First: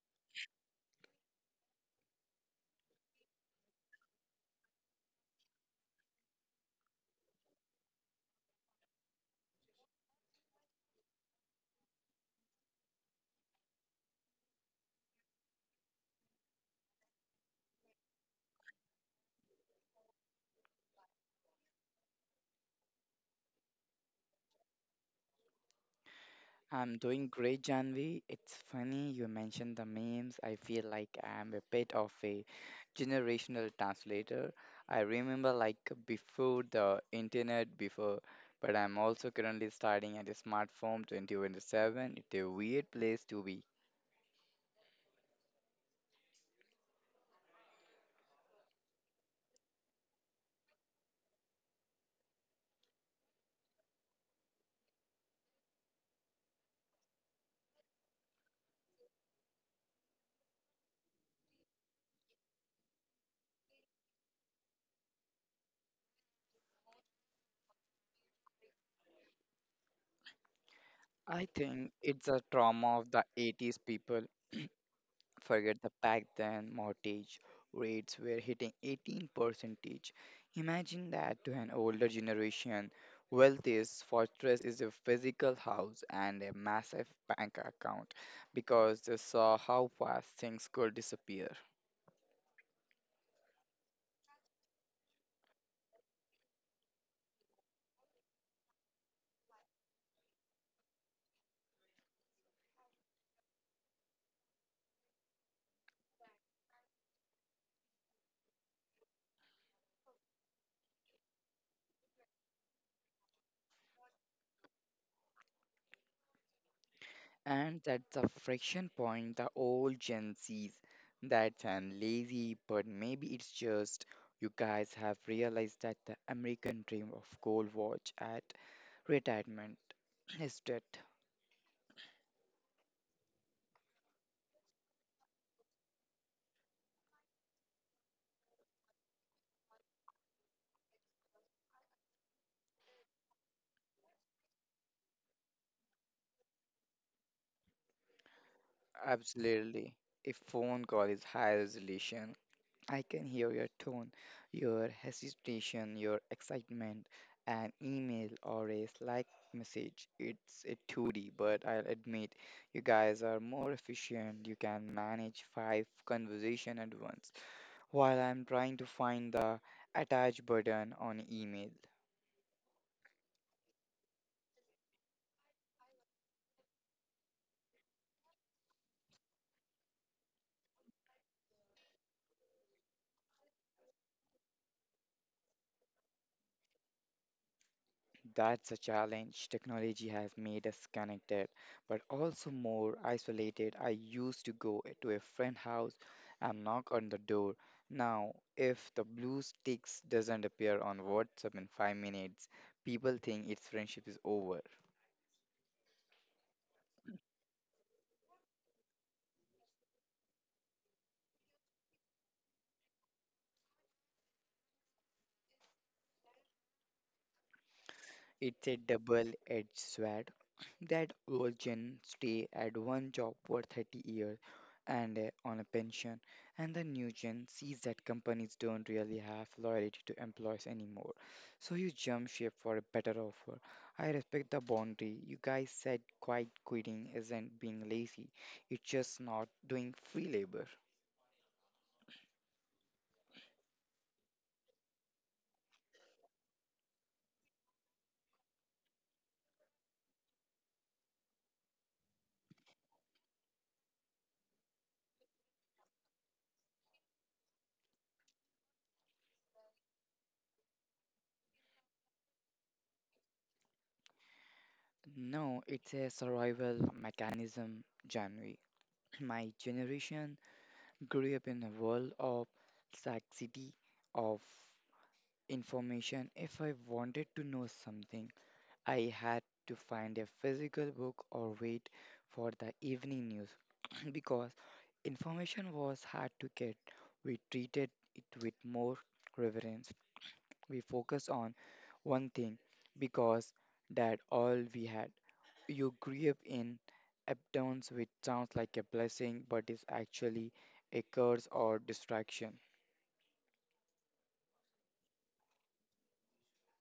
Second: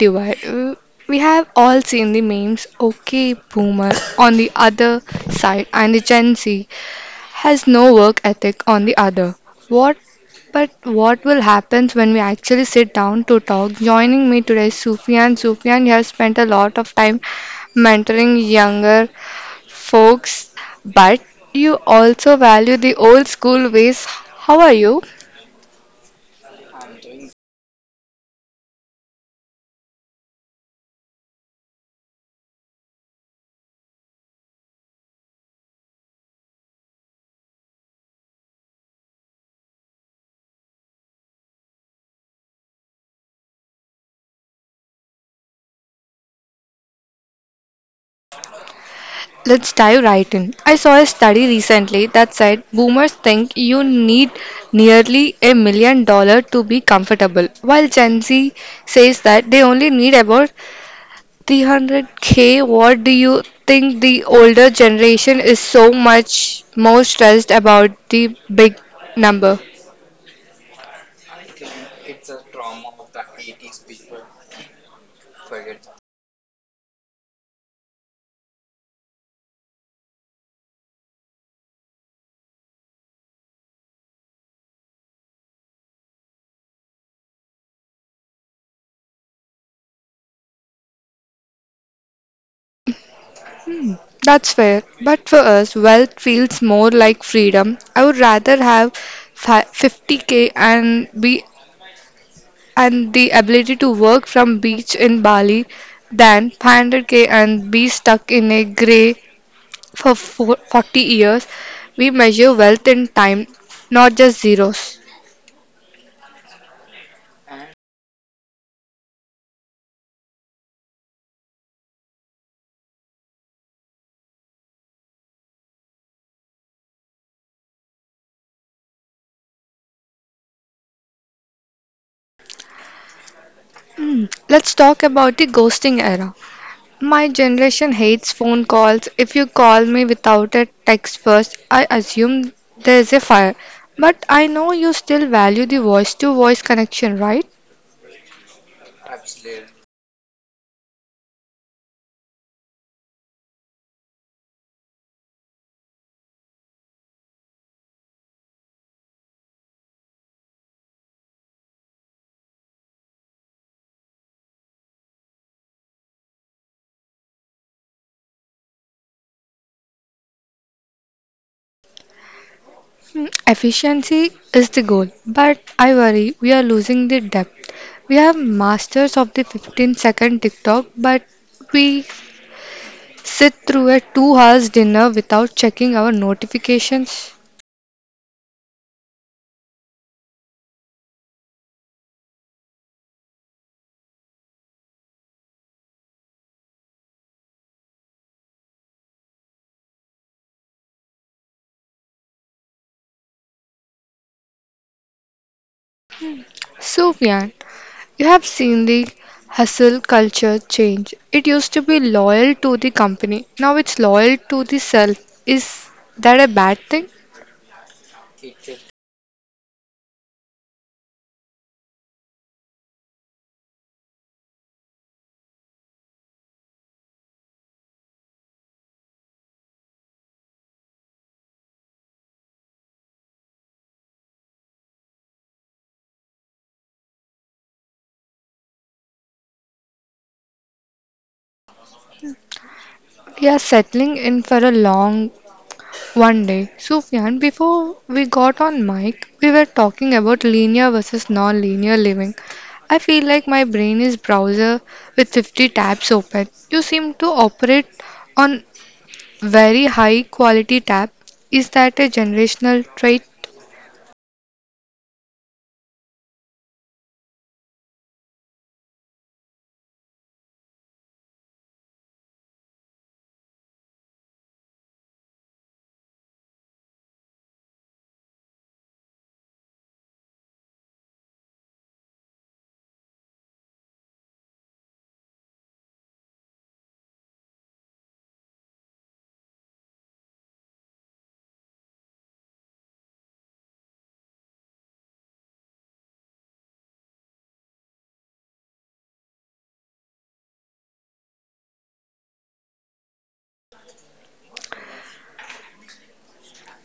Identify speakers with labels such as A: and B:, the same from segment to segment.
A: Divide. We have all seen the memes. Okay, boomer on the other side, and the Gen Z has no work ethic on the other. What but what will happen when we actually sit down to talk? Joining me today is Sufyan. Sufyan has spent a lot of time mentoring younger folks, but you also value the old school ways. How are you?
B: I'm doing great, Janvi. It's funny you mentioned the memes. I feel like I'm a bit of a generational translator. I remember before the internet, before, but I'm also currently starting at a smartphone 2027. It's a weird place to be.
A: Let's dive right in. I saw a study recently that said boomers think you need nearly $1 million to be comfortable, while Gen Z says that they only need about 300k. What do you think the older generation is so much more stressed about the big number?
B: I think it's a trauma of the 80s people. Forget the back then, mortgage rates were hitting 18%. Imagine that to an older generation. Wealthy's fortress is a physical house and a massive bank account because they saw how fast things could disappear.
A: That's fair, but for us, wealth feels more like freedom. I would rather have 50k and be and the ability to work from beach in Bali than 500k and be stuck in a grey for 40 years. We measure wealth in time, not just zeros.
B: And that's the friction point, the old Gen Zs, that's an lazy, but maybe it's just you guys have realized that the American dream of gold watch at retirement is dead.
A: Let's talk about the ghosting era. My generation hates phone calls. If you call me without a text first, I assume there is a fire. But I know you still value the voice to voice connection, right?
B: Absolutely. A phone call is high resolution. I can hear your tone, your hesitation, your excitement. An email or a Slack message, it's a 2D, but I'll admit you guys are more efficient. You can manage five conversation at once, while I'm trying to find the attach button on email.
A: Efficiency is the goal, but I worry we are losing the depth. We have masters of the 15-second TikTok, but we sit through a 2 hours dinner without checking our notifications.
B: That's a challenge. Technology has made us connected, but also more isolated. I used to go to a friend's house and knock on the door. Now, if the blue sticks doesn't appear on WhatsApp in 5 minutes, people think its friendship is over.
A: Sufyan, you have seen the hustle culture change. It used to be loyal to the company, now it's loyal to the self. Is that a bad thing?
B: It's a double-edged sword. That old gen stay at one job for 30 years and on a pension, and the new gen sees that companies don't really have loyalty to employees anymore. So you jump ship for a better offer. I respect the boundary. You guys said quiet quitting isn't being lazy, it's just not doing free labor.
A: We are settling in for a long— One day, Sufyan, before we got on mic, we were talking about linear versus non-linear living. I feel like my brain is browser with 50 tabs open. You seem to operate on very high quality tab. Is that a generational trait?
B: No, it's a survival mechanism, January. My generation grew up in a world of scarcity of information. If I wanted to know something, I had to find a physical book or wait for the evening news because information was hard to get. We treated it with more reverence. We focus on one thing because that all we had. You grew up in uptowns, which sounds like a blessing, but is actually a curse or distraction.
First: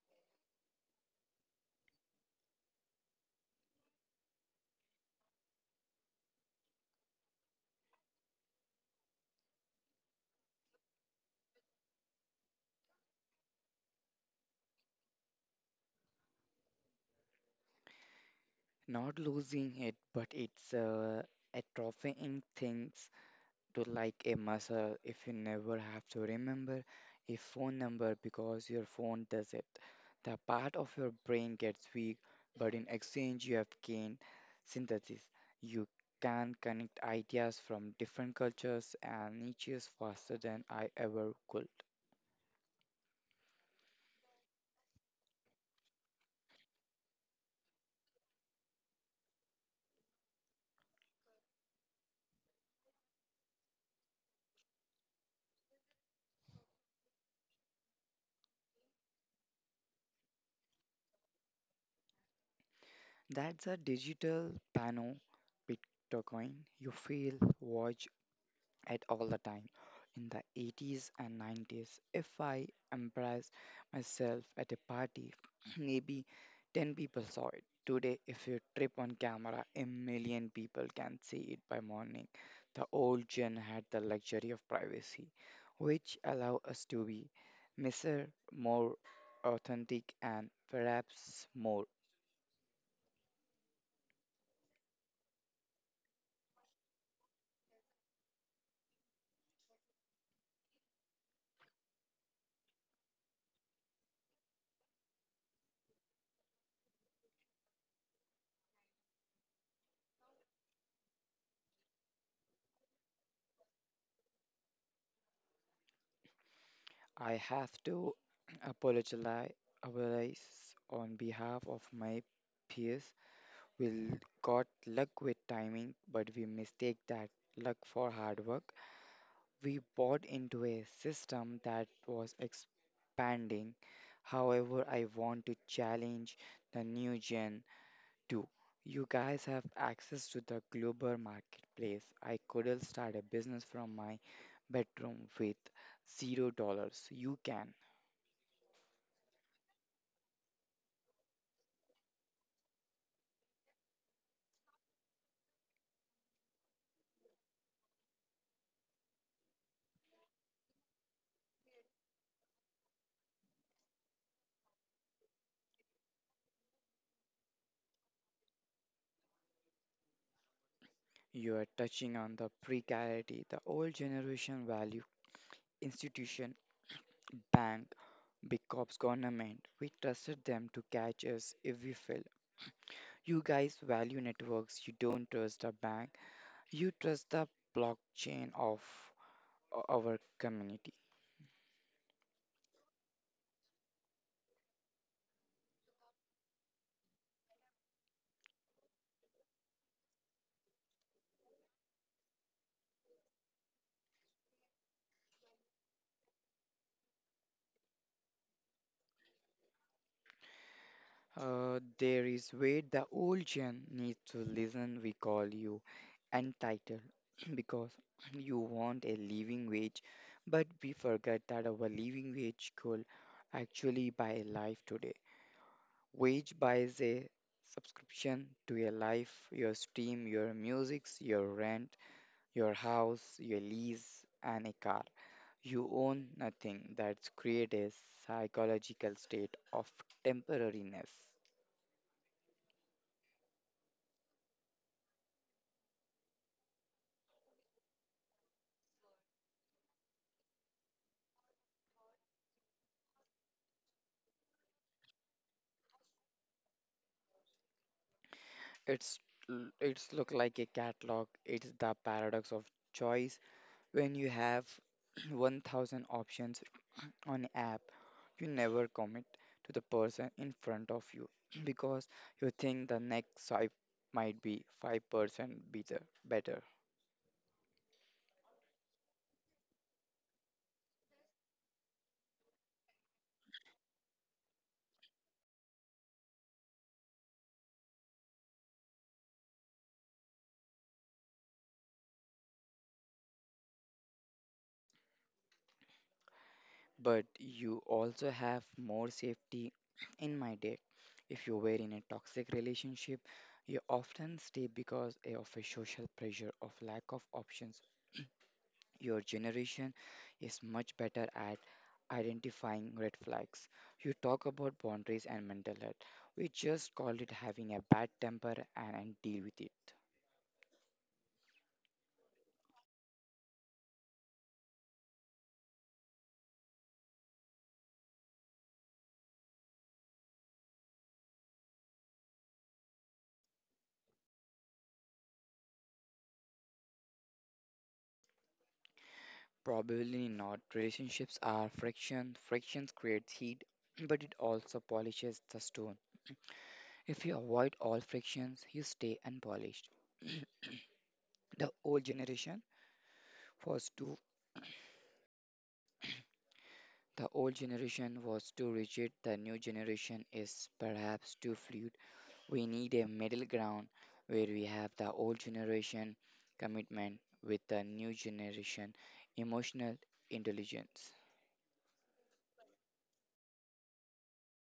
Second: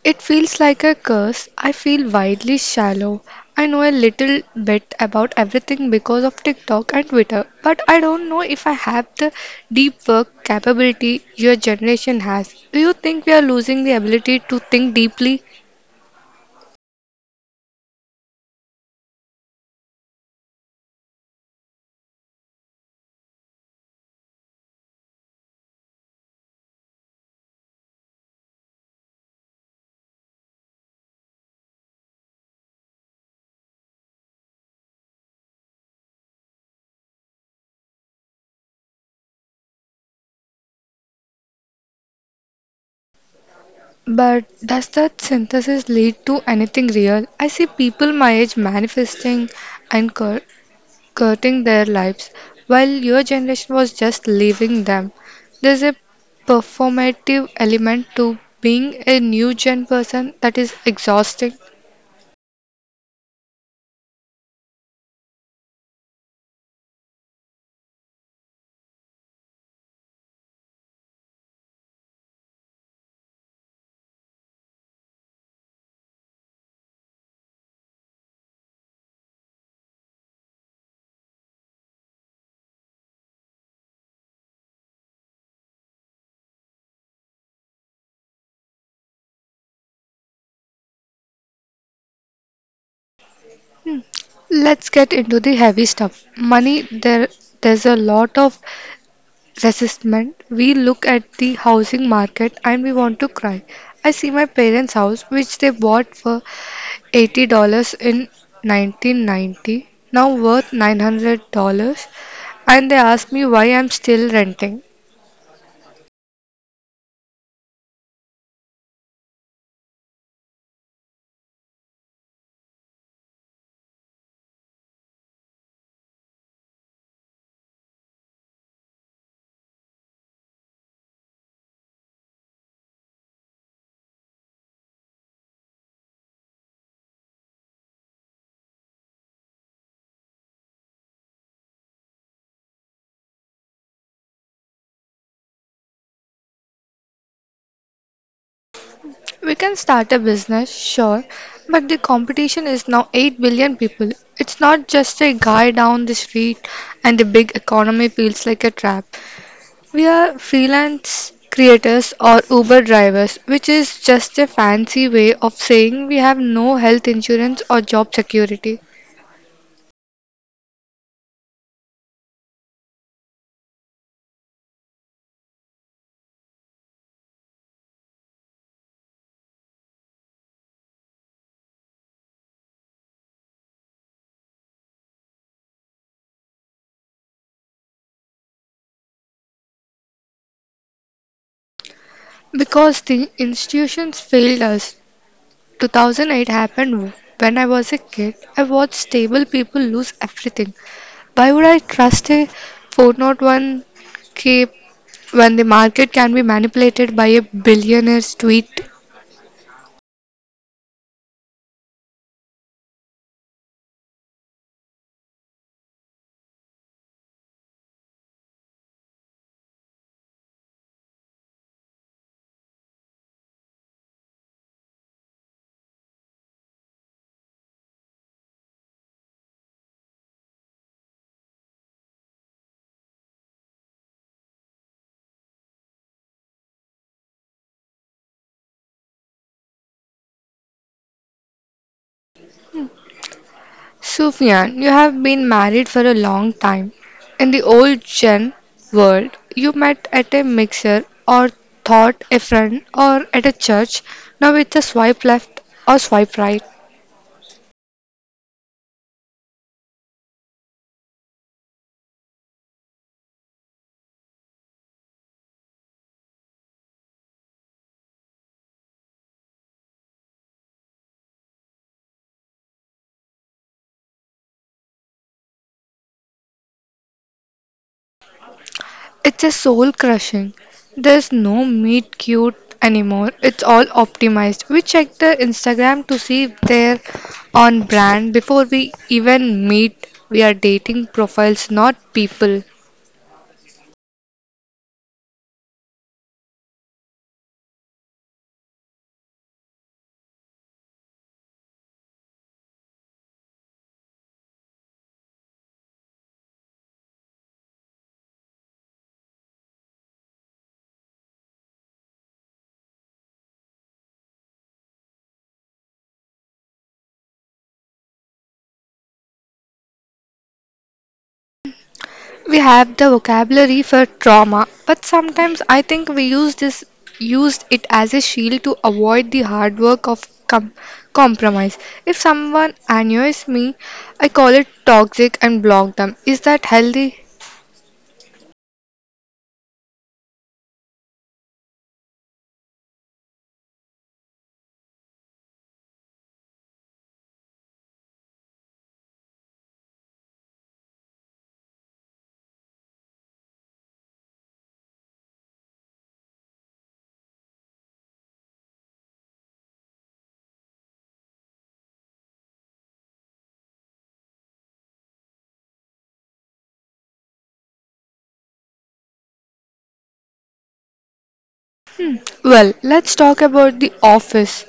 A: It feels like a curse. I feel wildly shallow. I know a little bit about everything because of TikTok and Twitter, but I don't know if I have the deep work capability your generation has. Do you think we are losing the ability to think deeply?
B: Not losing it, but it's atrophying things to a muscle. If you never have to remember a phone number because your phone does it, the part of your brain gets weak, but in exchange, you have gained synthesis. You can connect ideas from different cultures and niches faster than I ever could.
A: But does that synthesis lead to anything real? I see people my age manifesting anchor skirting their lives, while your generation was just leaving them. There's a performative element to being a new gen person that is exhausting.
B: That's a digital pano Bitcoin. You feel, watch, at all the time. In the 80s and 90s, if I embarrassed myself at a party, maybe 10 people saw it. Today, if you trip on camera, a million people can see it by morning. The old gen had the luxury of privacy, which allow us to be messier, more authentic, and perhaps more.
A: Let's get into the heavy stuff. Money, there there's a lot of resistment. We look at the housing market and we want to cry. I see my parents' house which they bought for $80 in 1990, now worth $900, and they ask me why I'm still renting.
B: I have to apologize apologize on behalf of my peers. We got luck with timing, but we mistake that luck for hard work. We bought into a system that was expanding. However, I want to challenge the new gen too. You guys have access to the global marketplace. I couldn't start a business from my bedroom with $0. You can.
A: We can start a business, sure, but the competition is now 8 billion people. It's not just a guy down the street, and the big economy feels like a trap. We are freelance creators or Uber drivers, which is just a fancy way of saying we have no health insurance or job security,
B: You are touching on the precarity, the old generation value institution, bank, big corps, government. We trusted them to catch us if we fell. You guys value networks. You don't trust a bank. You trust the blockchain of our community.
A: because the institutions failed us. 2008 happened when I was a kid. I watched stable people lose everything. Why would I trust a 401k when the market can be manipulated by a billionaire's tweet?
B: There is where the old gen needs to listen. We call you entitled because you want a living wage, but we forget that our living wage could actually buy a life today, which buys a subscription to your life, your stream, your musics, your rent, your house, your lease, and a car. You own nothing. That's create a psychological state of temporariness.
A: Sufyan, you have been married for a long time. In the old gen world, you met at a mixer or thought a friend or at a church. Now it's a swipe left or swipe right.
B: It's it's look like a catalog. It's the paradox of choice. When you have 1,000 options on app, you never commit to the person in front of you because you think the next swipe might be 5% better better
A: It's a soul crushing. There's no meet cute anymore. It's all optimized. We check their Instagram to see if they're on brand before we even meet. We are dating profiles, not people.
B: but you also have more safety. In my day, if you were in a toxic relationship, you often stay because of a social pressure of lack of options. Your generation is much better at identifying red flags. You talk about boundaries and mental health. We just call it having a bad temper and, deal with it.
A: We have the vocabulary for trauma, but sometimes I think we used it as a shield to avoid the hard work of compromise. If someone annoys me, I call it toxic and block them. Is that healthy?
B: Probably not. Relationships are friction. Frictions creates heat, but it also polishes the stone. If you avoid all frictions, you stay unpolished. The old generation was too the old generation was too rigid, the new generation is perhaps too fluid. We need a middle ground where we have the old generation commitment with the new generation emotional intelligence.
A: Well, let's talk about the office.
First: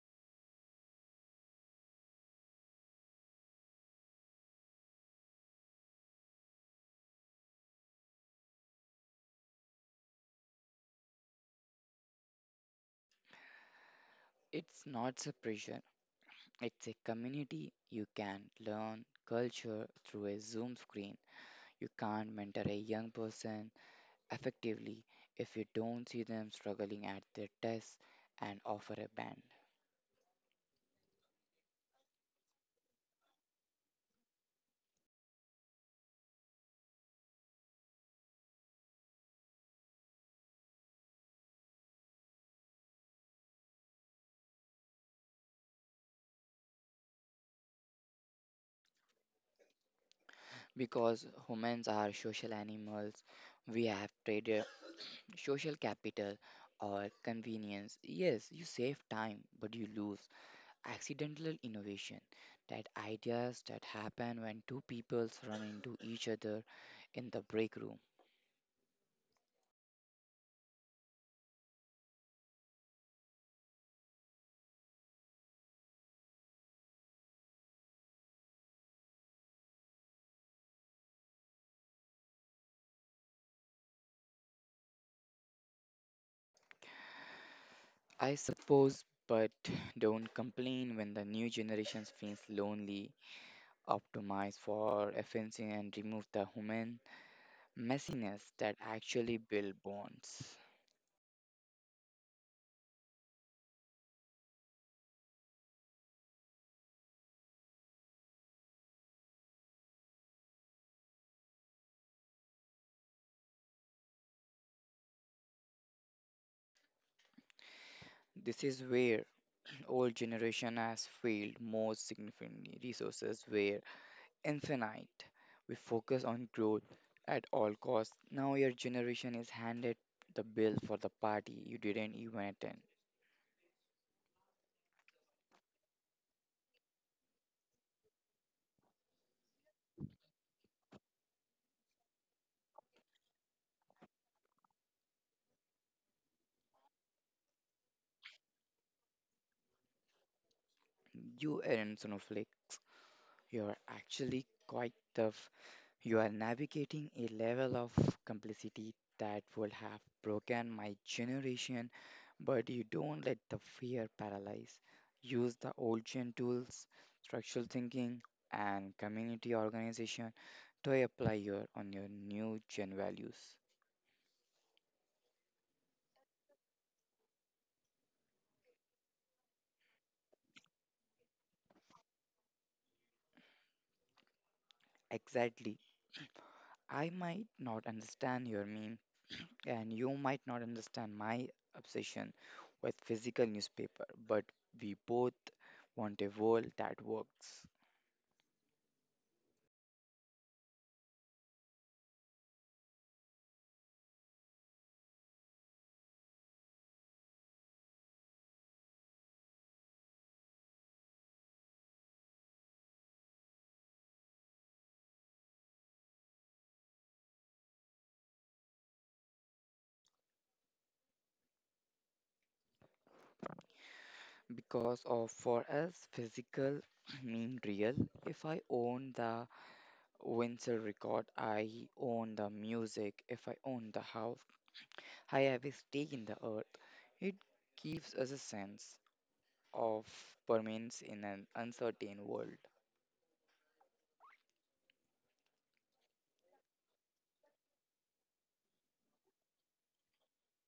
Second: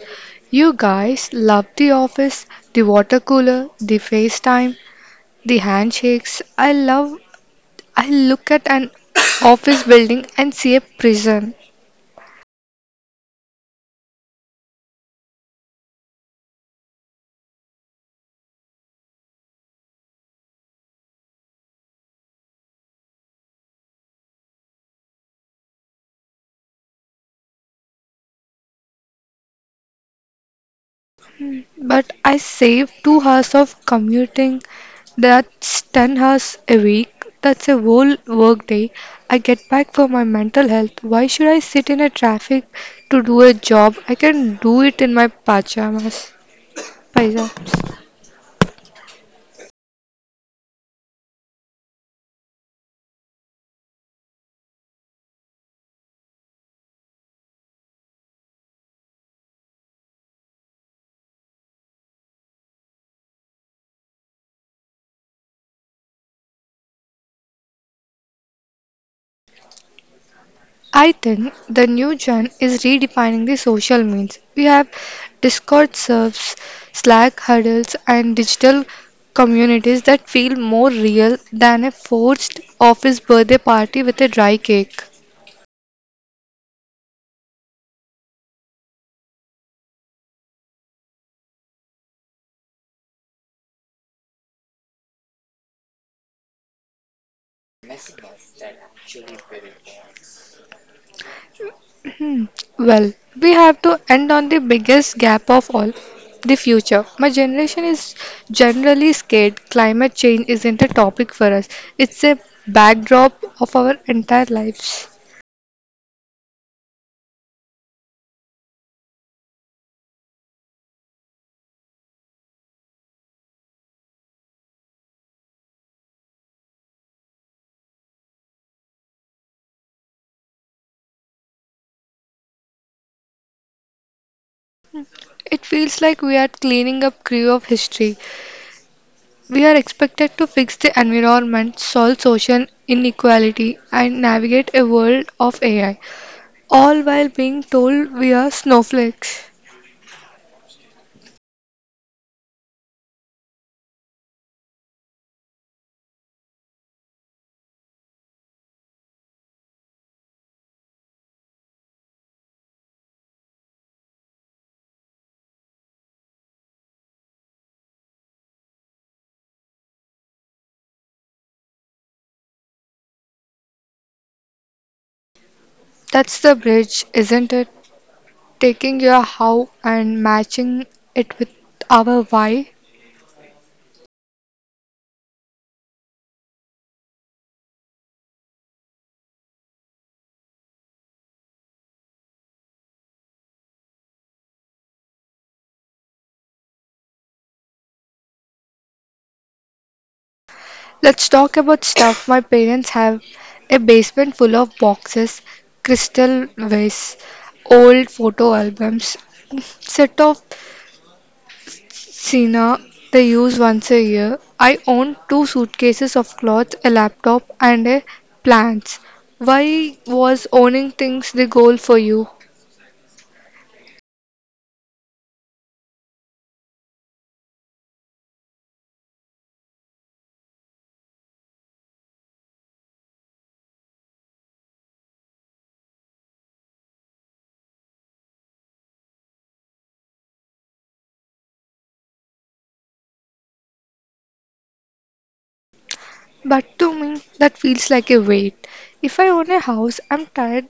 A: You guys love the office, the water cooler, the FaceTime, the handshakes. I look at an office building and see a prison.
B: It's not suppression, it's a community. You can learn culture through a Zoom screen. You can't mentor a young person effectively if you don't see them struggling at their tests and offer a band.
A: But I save 2 hours of commuting. That's 10 hours a week. That's a whole work day I get back for my mental health. Why should I sit in a traffic to do a job? I can do it in my pajamas. Paisa.
B: Because humans are social animals, we have traded social capital or convenience. Yes, you save time, but you lose accidental innovation. That ideas that happen when two peoples run into each other in the break room.
A: I think the new gen is redefining the social means. We have Discord serves, Slack huddles, and digital communities that feel more real than a forced office birthday party with a dry cake.
B: I suppose, but don't complain when the new generations feels lonely. Optimize for efficiency and remove the human messiness that actually build bonds.
A: Hmm. Well, we have to end on the biggest gap of all, the future. My generation is generally scared. Climate change isn't a topic for us, it's a backdrop of our entire lives.
B: This is where old generation has failed most significantly. Resources were infinite. We focus on growth at all costs. Now your generation is handed the bill for the party you didn't even attend.
A: It feels like we are cleaning up crew of history. We are expected to fix the environment, solve social inequality, and navigate a world of AI, all while being told we are snowflakes.
B: You aren't snowflake. You're actually quite tough. You are navigating a level of complexity that would have broken my generation, but you don't let the fear paralyze. Use the old gen tools, structural thinking, and community organization to apply your on your new gen values.
A: That's the bridge, isn't it? Taking your how and matching it with our why.
B: Exactly. I might not understand your meme, and you might not understand my obsession with physical newspaper, but we both want a world that works.
A: Let's talk about stuff. My parents have a basement full of boxes, crystal vases, old photo albums, set of Sina, they use once a year. I own two suitcases of clothes, a laptop, and a plants. Why was owning things the goal for you?
B: Because of for us physical mean real. If I own the Windsor record, I own the music. If I own the house, I have a stake in the earth. It gives us a sense of permanence in an uncertain world.
A: But to me, that feels like a weight. If I own a house, I'm tied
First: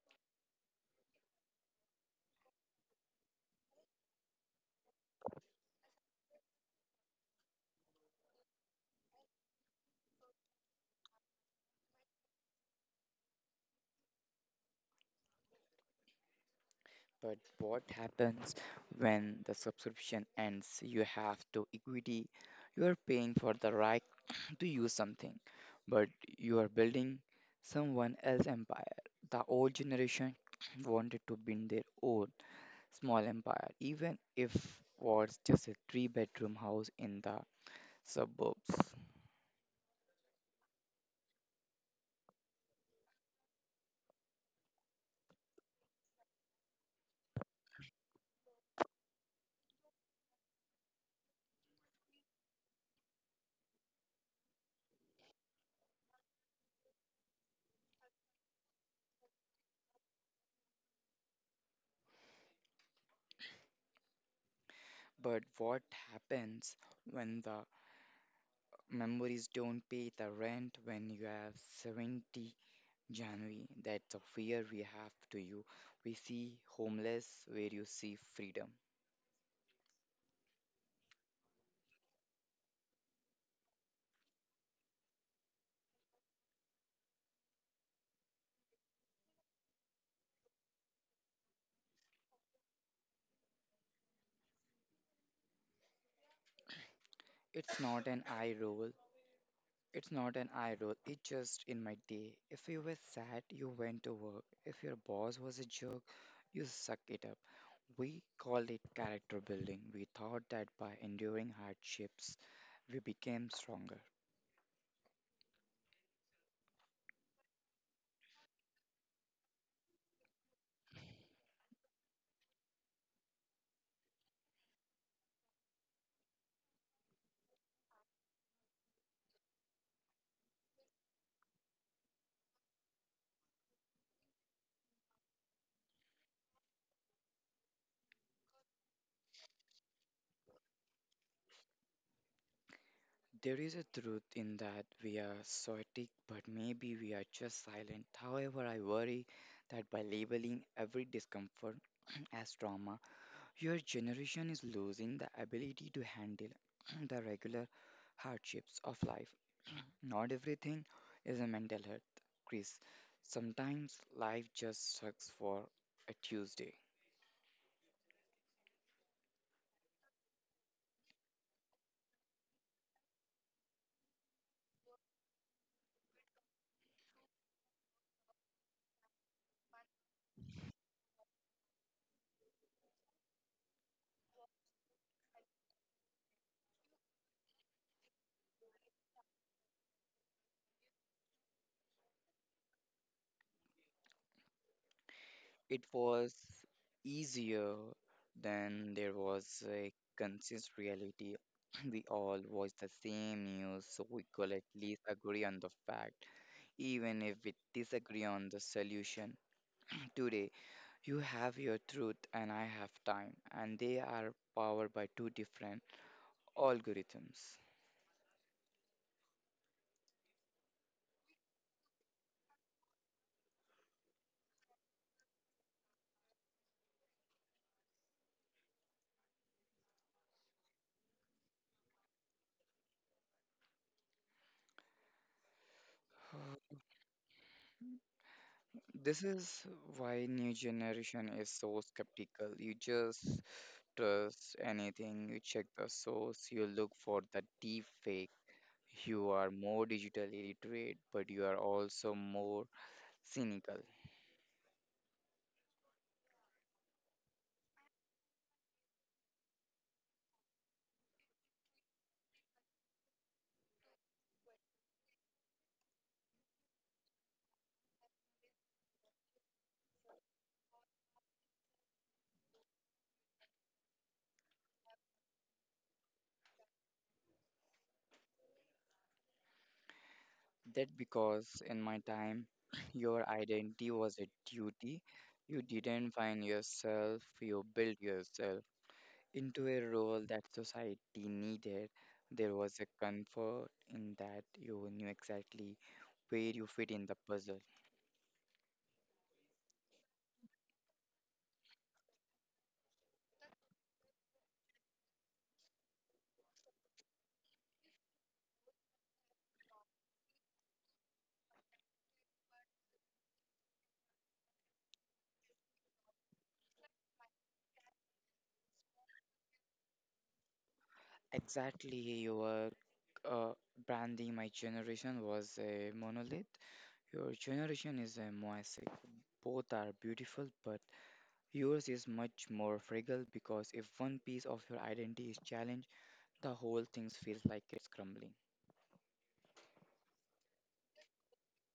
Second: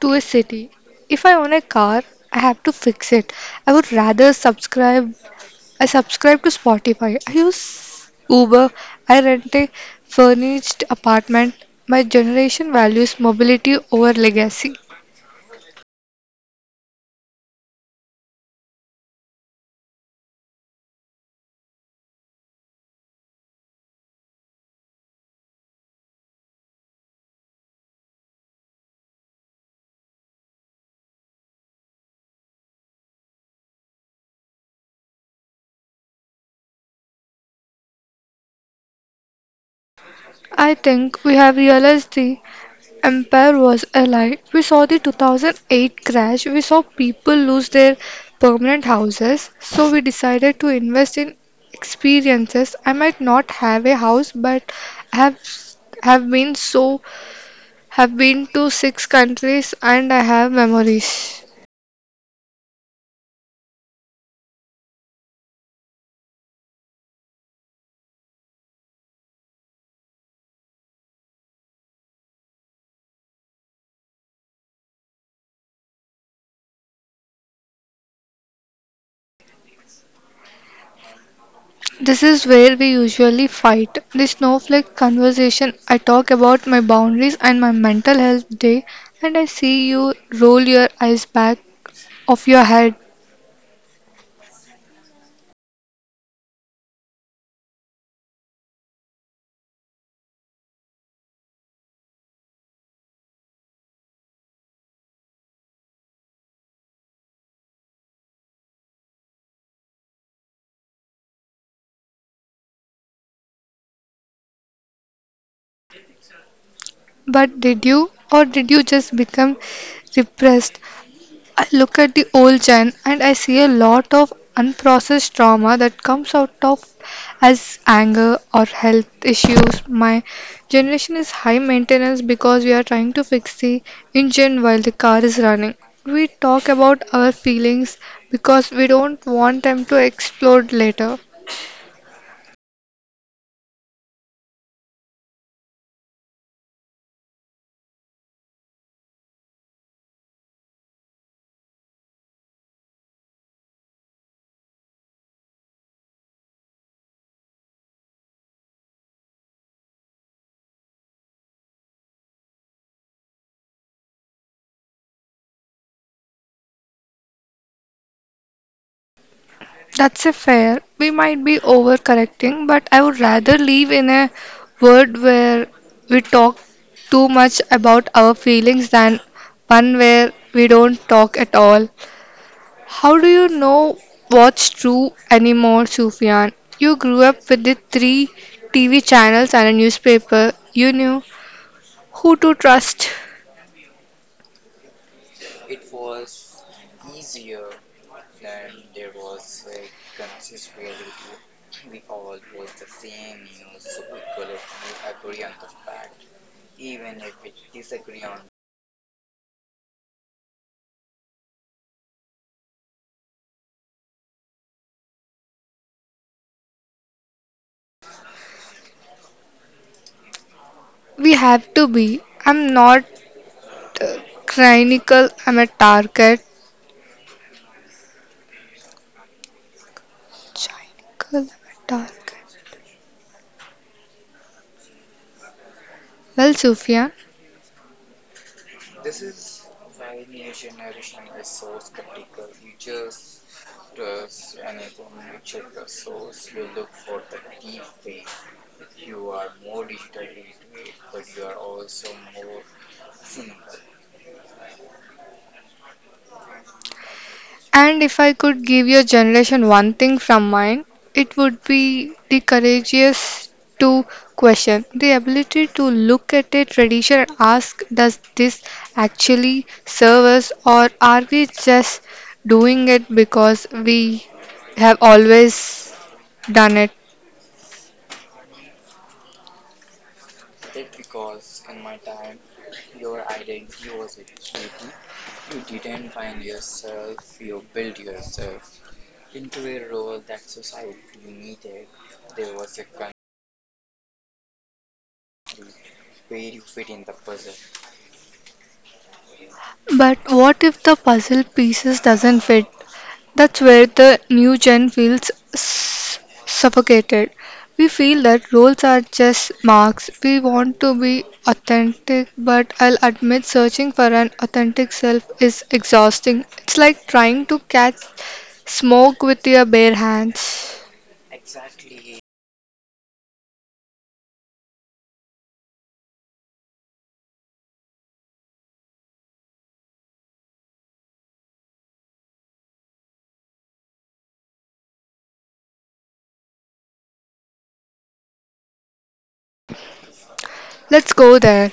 A: to a city. If I own a car, I have to fix it. I would rather subscribe. I subscribe to Spotify. I use Uber. I rent a furnished apartment. My generation values mobility over legacy.
B: But what happens when the subscription ends? You have to equity. You are paying for the right to use something, but you are building someone else's empire. The old generation wanted to build their own small empire, even if was just a three-bedroom house in the suburbs.
A: I think we have realized the empire was a lie. We saw the 2008 crash, we saw people lose their permanent houses, so we decided to invest in experiences. I might not have a house, but I have have been so have been to six countries and I have memories.
B: But what happens when the memories don't pay the rent when you have 70, January? That's a fear we have to you. We see homeless where you see freedom.
A: This is where we usually fight. The snowflake conversation. I talk about my boundaries and my mental health day, and I see you roll your eyes back of your head.
B: It's not an eye roll, It's not an eye roll, it's just in my day. If you were sad, you went to work. If your boss was a jerk, you suck it up. We called it character building. We thought that by enduring hardships, we became stronger.
A: But did you, or did you just become repressed? I look at the old gen and I see a lot of unprocessed trauma that comes out of as anger or health issues. My generation is high maintenance because we are trying to fix the engine while the car is running. We talk about our feelings because we don't want them to explode later.
B: There is a truth in that we are stoic, but maybe we are just silent. However, I worry that by labeling every discomfort as trauma, your generation is losing the ability to handle the regular hardships of life. Not everything is a mental health, Chris. Sometimes life just sucks for a Tuesday.
A: That's a fair. We might be overcorrecting, but I would rather live in a world where we talk too much about our feelings than one where we don't talk at all. How do you know what's true anymore, Sufyan? You grew up with the three TV channels and a newspaper. You knew who to trust.
B: It was easier than there was a conscious reality. We all watch the same news, so we could at least agree on the fact, even if we disagree on the solution. Today, you have your truth, and I have time, and they are powered by two different algorithms.
A: We have to be. I'm not uh, cynical, I'm a target. Cynical, I'm a target. Well, Sufia,
B: This is why new generation is so skeptical. You just trust anything, you check the source, you look for the deep fake. You are more digitally literate, but you are also more cynical.
A: and if I could give your generation one thing from mine, it would be the courageous to question, the ability to look at a tradition and ask, does this actually serve us, or are we just doing it because we have always done it?
B: That because in my time, your identity was a duty. You didn't find yourself, you built yourself into a role that society needed. There was a comfort in that. You knew exactly where you fit in the puzzle.
A: But what if the puzzle pieces doesn't fit? That's where the new gen feels suffocated. We feel that roles are just marks. We want to be authentic, but I'll admit searching for an authentic self is exhausting. It's like trying to catch smoke with your bare hands.
B: Exactly, your uh, branding. My generation was a monolith. Your generation is a mosaic. Both are beautiful, but yours is much more fragile because if one piece of your identity is challenged, the whole thing feels like it's crumbling.
A: Let's go there.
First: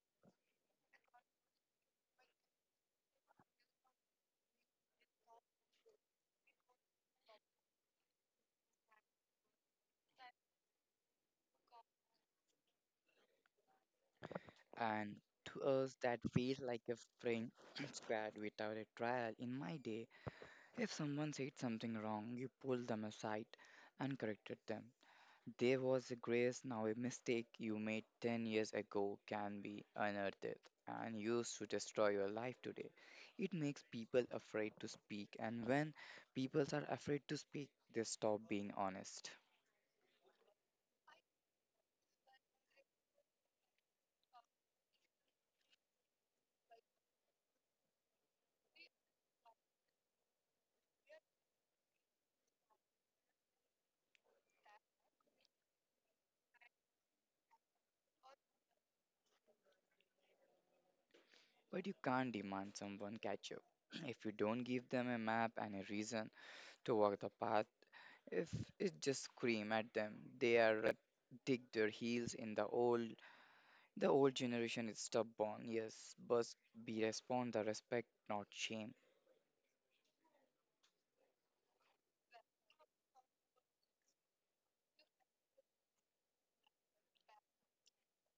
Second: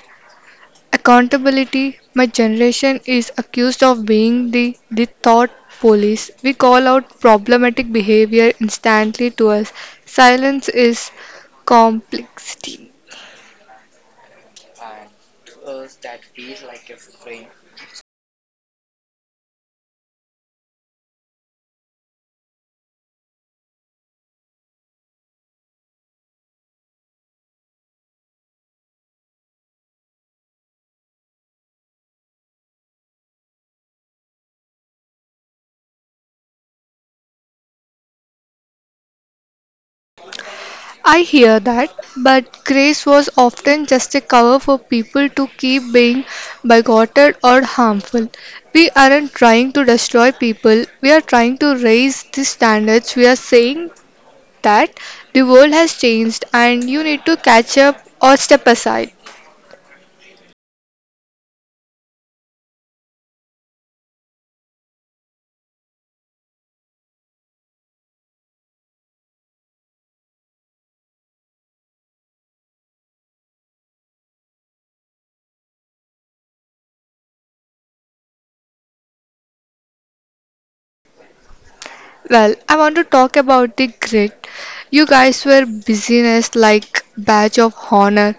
A: Accountability. My generation is accused of being the thought police. We call out problematic behavior instantly. To us, silence is complexity.
B: And to us, that feels like a spring squared without a trial. In my day, if someone said something wrong, you pulled them aside and corrected them. There was a grace. Now a mistake you made 10 years ago can be unearthed and used to destroy your life today. It makes people afraid to speak, and when people are afraid to speak, they stop being honest.
A: I hear that, but grace was often just a cover for people to keep being bigoted or harmful. We aren't trying to destroy people, we are trying to raise the standards. We are saying that the world has changed and you need to catch up or step aside.
B: But you can't demand someone catch up. If you don't give them a map and a reason to walk the path, if it just scream at them, they are like dig their heels in. The old generation is stubborn, yes, but we respond the respect, not shame.
A: Well, I want to talk about the grit. You guys were busyness like badge of honor.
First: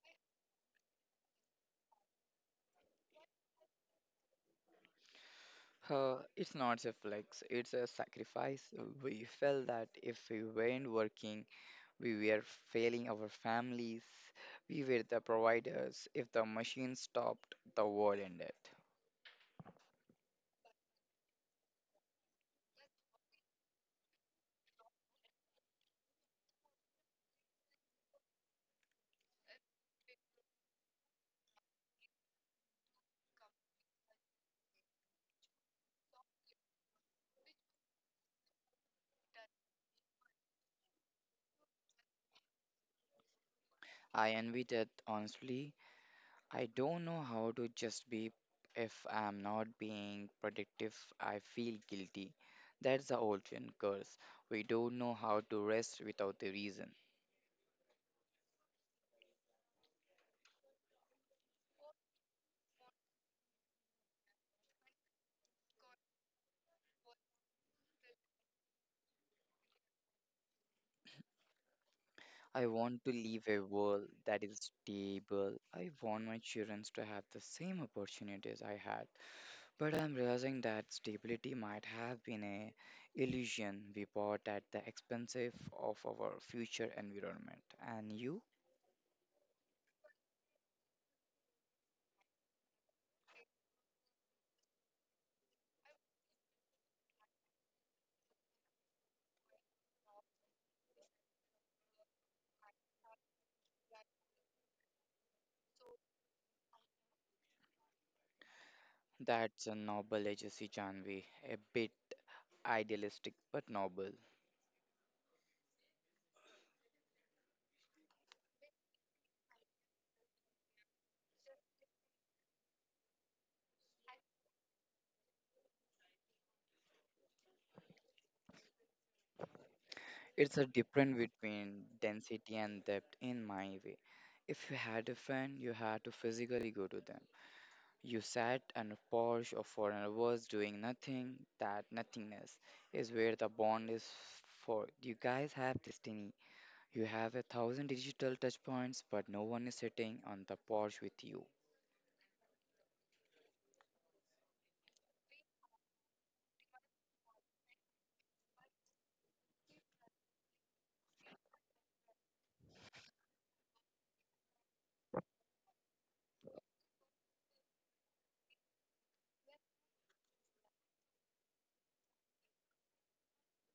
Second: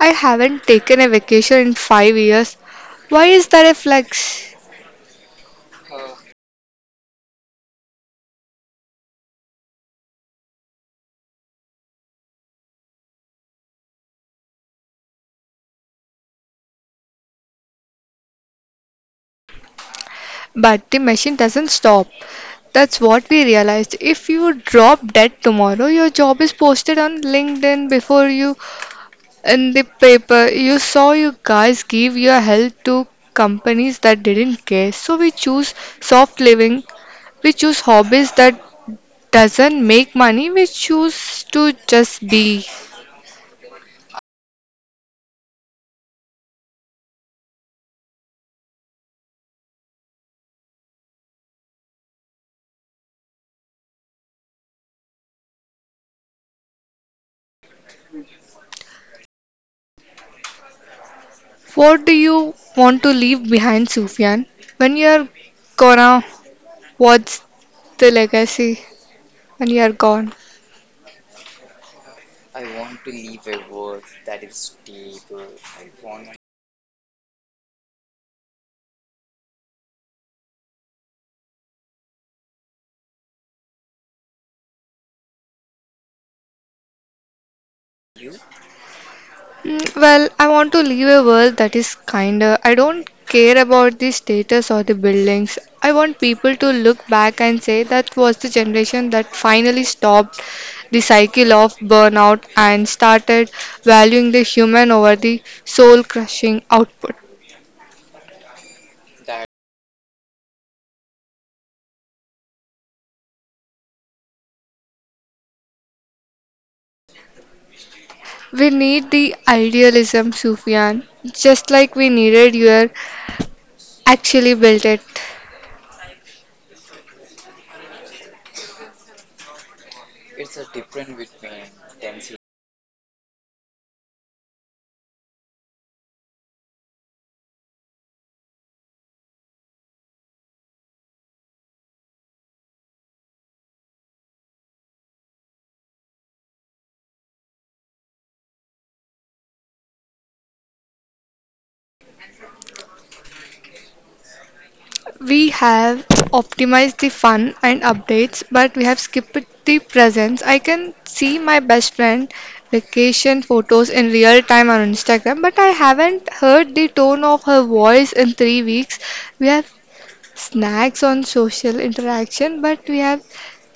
A: I haven't taken a vacation in 5 years. Why is that a flex?
B: It's not a flex, it's a sacrifice. We felt that if we weren't working, we were failing our families, we were the providers. If the machine stopped, the world ended.
A: But the machine doesn't stop. That's what we realized. If you drop dead tomorrow, your job is posted on LinkedIn before you— In the paper, you saw you guys give your health to companies that didn't care. So we choose soft living, we choose hobbies that doesn't make money, we choose to just be.
B: I envy that honestly. I don't know how to just be if I'm not being productive. I feel guilty. That's the Olympian curse. We don't know how to rest without a reason.
A: What do you want to leave behind, Sufyan? When you're gonna, what's the legacy when you're gone?
B: I want to live a world that is stable. I want my children to have the same opportunities I had. But I'm realizing that stability might have been a illusion we bought at the expense of our future environment. And you?
A: Well, I want to leave a world that is kinder. I don't care about the status or the buildings. I want people to look back and say that was the generation that finally stopped the cycle of burnout and started valuing the human over the soul crushing output.
B: That's a noble legacy, Janvi. A bit idealistic but noble.
A: We need the idealism, Sufyan, just like we needed your actually built it.
B: It's a difference between density and depth in my way. If you had a friend, you had to physically go to them. You sat on a porch or for hours doing nothing. That nothingness is where the bond is for. You guys have destiny. You have a thousand digital touch points, but no one is sitting on the porch with you.
A: We have optimized the fun and updates, but we have skipped the presence. I can see my best friend vacation photos in real time on Instagram, but I haven't heard the tone of her voice in 3 weeks. We have snacks on social interaction, but we have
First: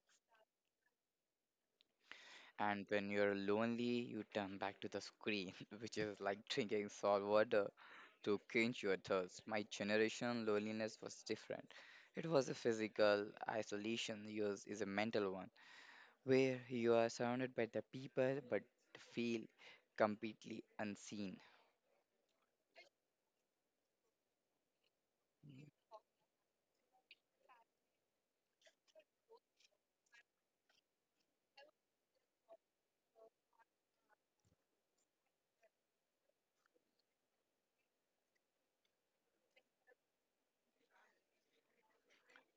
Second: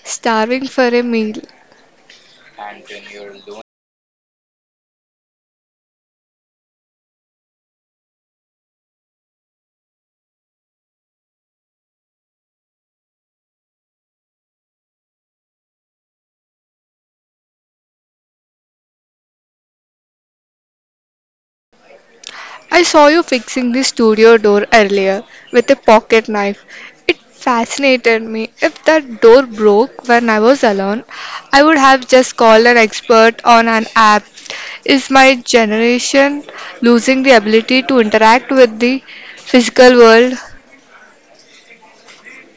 A: starving for a meal.
B: And when you're lonely, you turn back to the screen, which is like drinking salt water to quench your thirst. My generation loneliness was different. It was a physical isolation, yours is a mental one, where you are surrounded by the people but feel completely unseen.
A: I saw you fixing the studio door earlier with a pocket knife. It fascinated me. If that door broke when I was alone, I would have just called an expert on an app. Is my generation losing the ability to interact with the physical world?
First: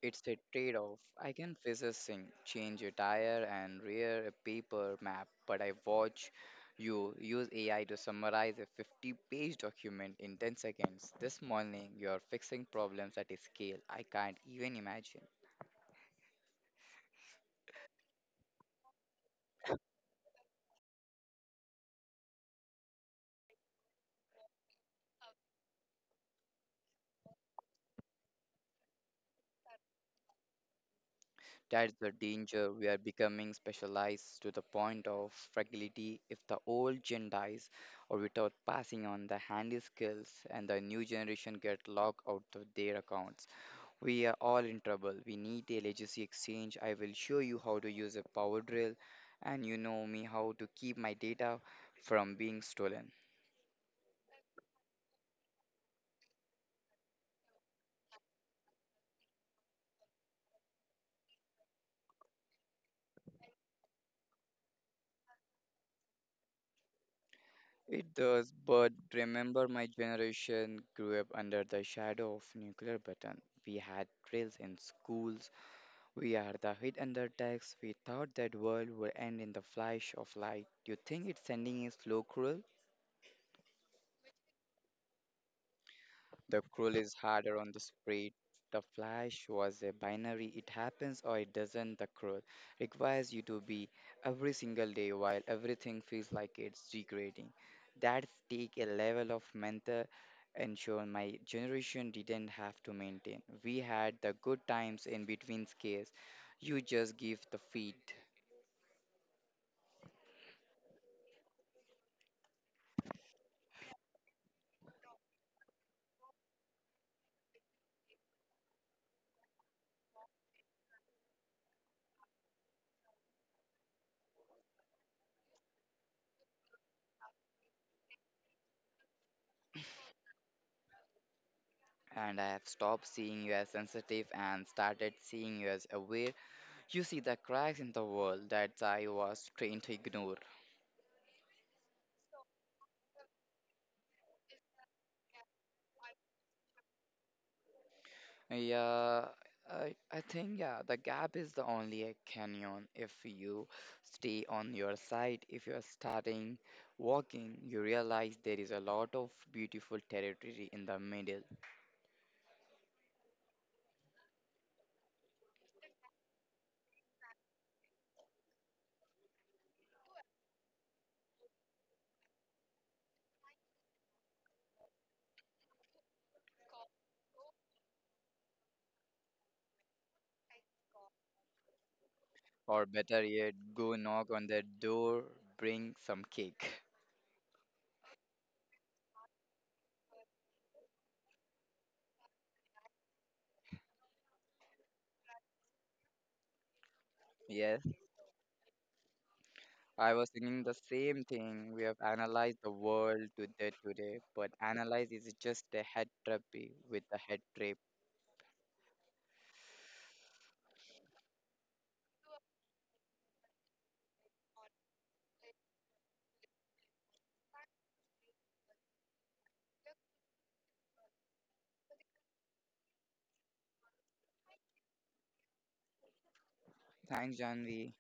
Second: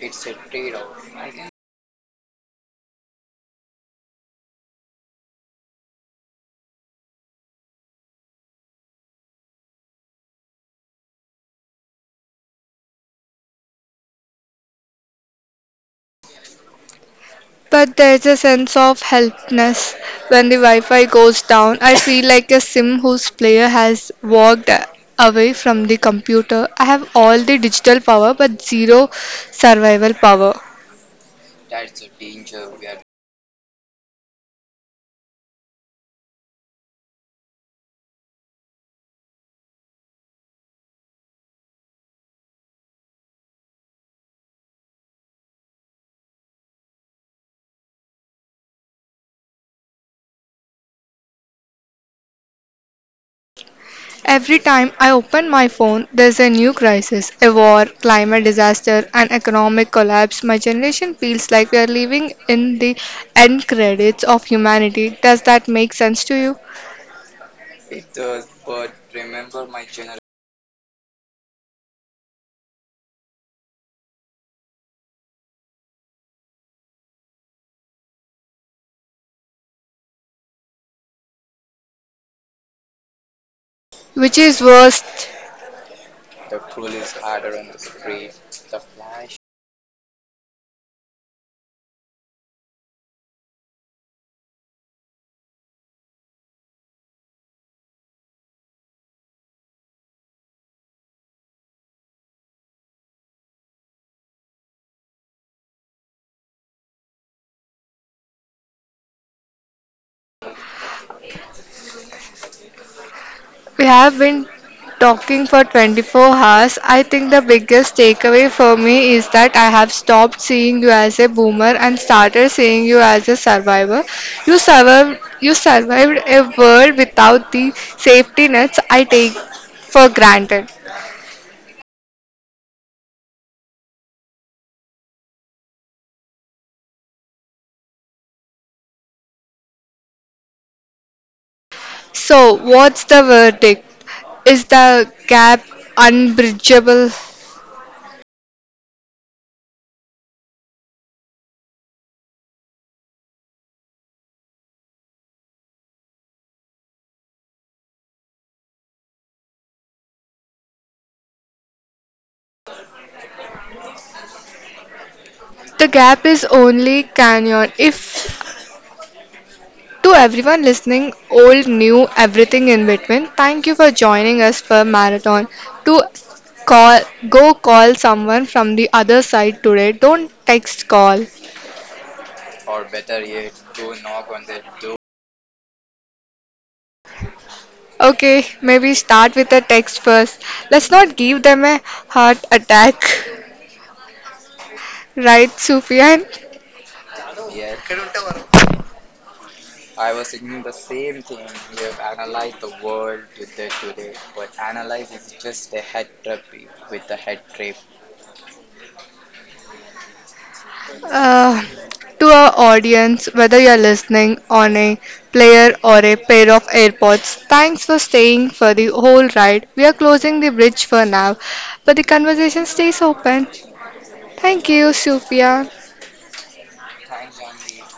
B: It's a trade off. I can physicing change a tire and rear a paper map, but I watch you use AI to summarize a 50-page page document in 10 seconds. This morning, you are fixing problems at a scale I can't even imagine.
A: But there's a sense of helplessness when the Wi Fi goes down. I feel like a sim whose player has walked away from the computer. I have all the digital power but zero survival power.
B: That's the danger. We are becoming specialized to the point of fragility if the old gen dies or without passing on the handy skills and the new generation get locked out of their accounts. We are all in trouble. We need a legacy exchange. I will show you how to use a power drill, and you know me how to keep my data from being stolen.
A: Every time I open my phone, there's a new crisis, a war, climate disaster, an economic collapse. My generation feels like we are living in the end credits of humanity. Does that make sense to you?
B: It does, but remember, my generation grew up under the shadow of nuclear button. We had drills in schools. We are the hid under text. We thought that world would end in the flash of light. You think it's ending is slow, cruel?
A: Which is worse?
B: The cruel is harder on the street. The flash was a binary. It happens or it doesn't. The cruel requires you to be every single day while everything feels like it's degrading. That take a level of mental ensure my generation didn't have to maintain. We had the good times in between scares. You just give the feed.
A: We have been talking for 24 hours. I think the biggest takeaway for me is that I have stopped seeing you as a boomer and started seeing you as a survivor. You survived a world without the safety nets I take for granted.
B: And I have stopped seeing you as sensitive and started seeing you as aware. You see the cracks in the world that I was trained to ignore.
A: So, what's the verdict? Is the gap unbridgeable?
B: Yeah, I think yeah, the gap is the only a canyon if you stay on your side. If you are starting walking, you realize there is a lot of beautiful territory in the middle.
A: The gap is only canyon if— To everyone listening, old, new, everything in between, thank you for joining us for Marathon. To call, Go call someone from the other side today. Don't text, call.
B: Or better yet, go knock on the door, bring some cake.
A: Okay, maybe start with a text first. Let's not give them a heart attack. Right, Sufyan?
B: Yes, I was thinking the same thing. We have analyzed the world today, but analyze is just a head trip with a head trip.
A: Uh, to our audience, whether you're listening on a player or a pair of AirPods, thanks for staying for the whole ride. We are closing the bridge for now, but the conversation stays open. Thank you, Sophia.
B: Thanks, Janvi.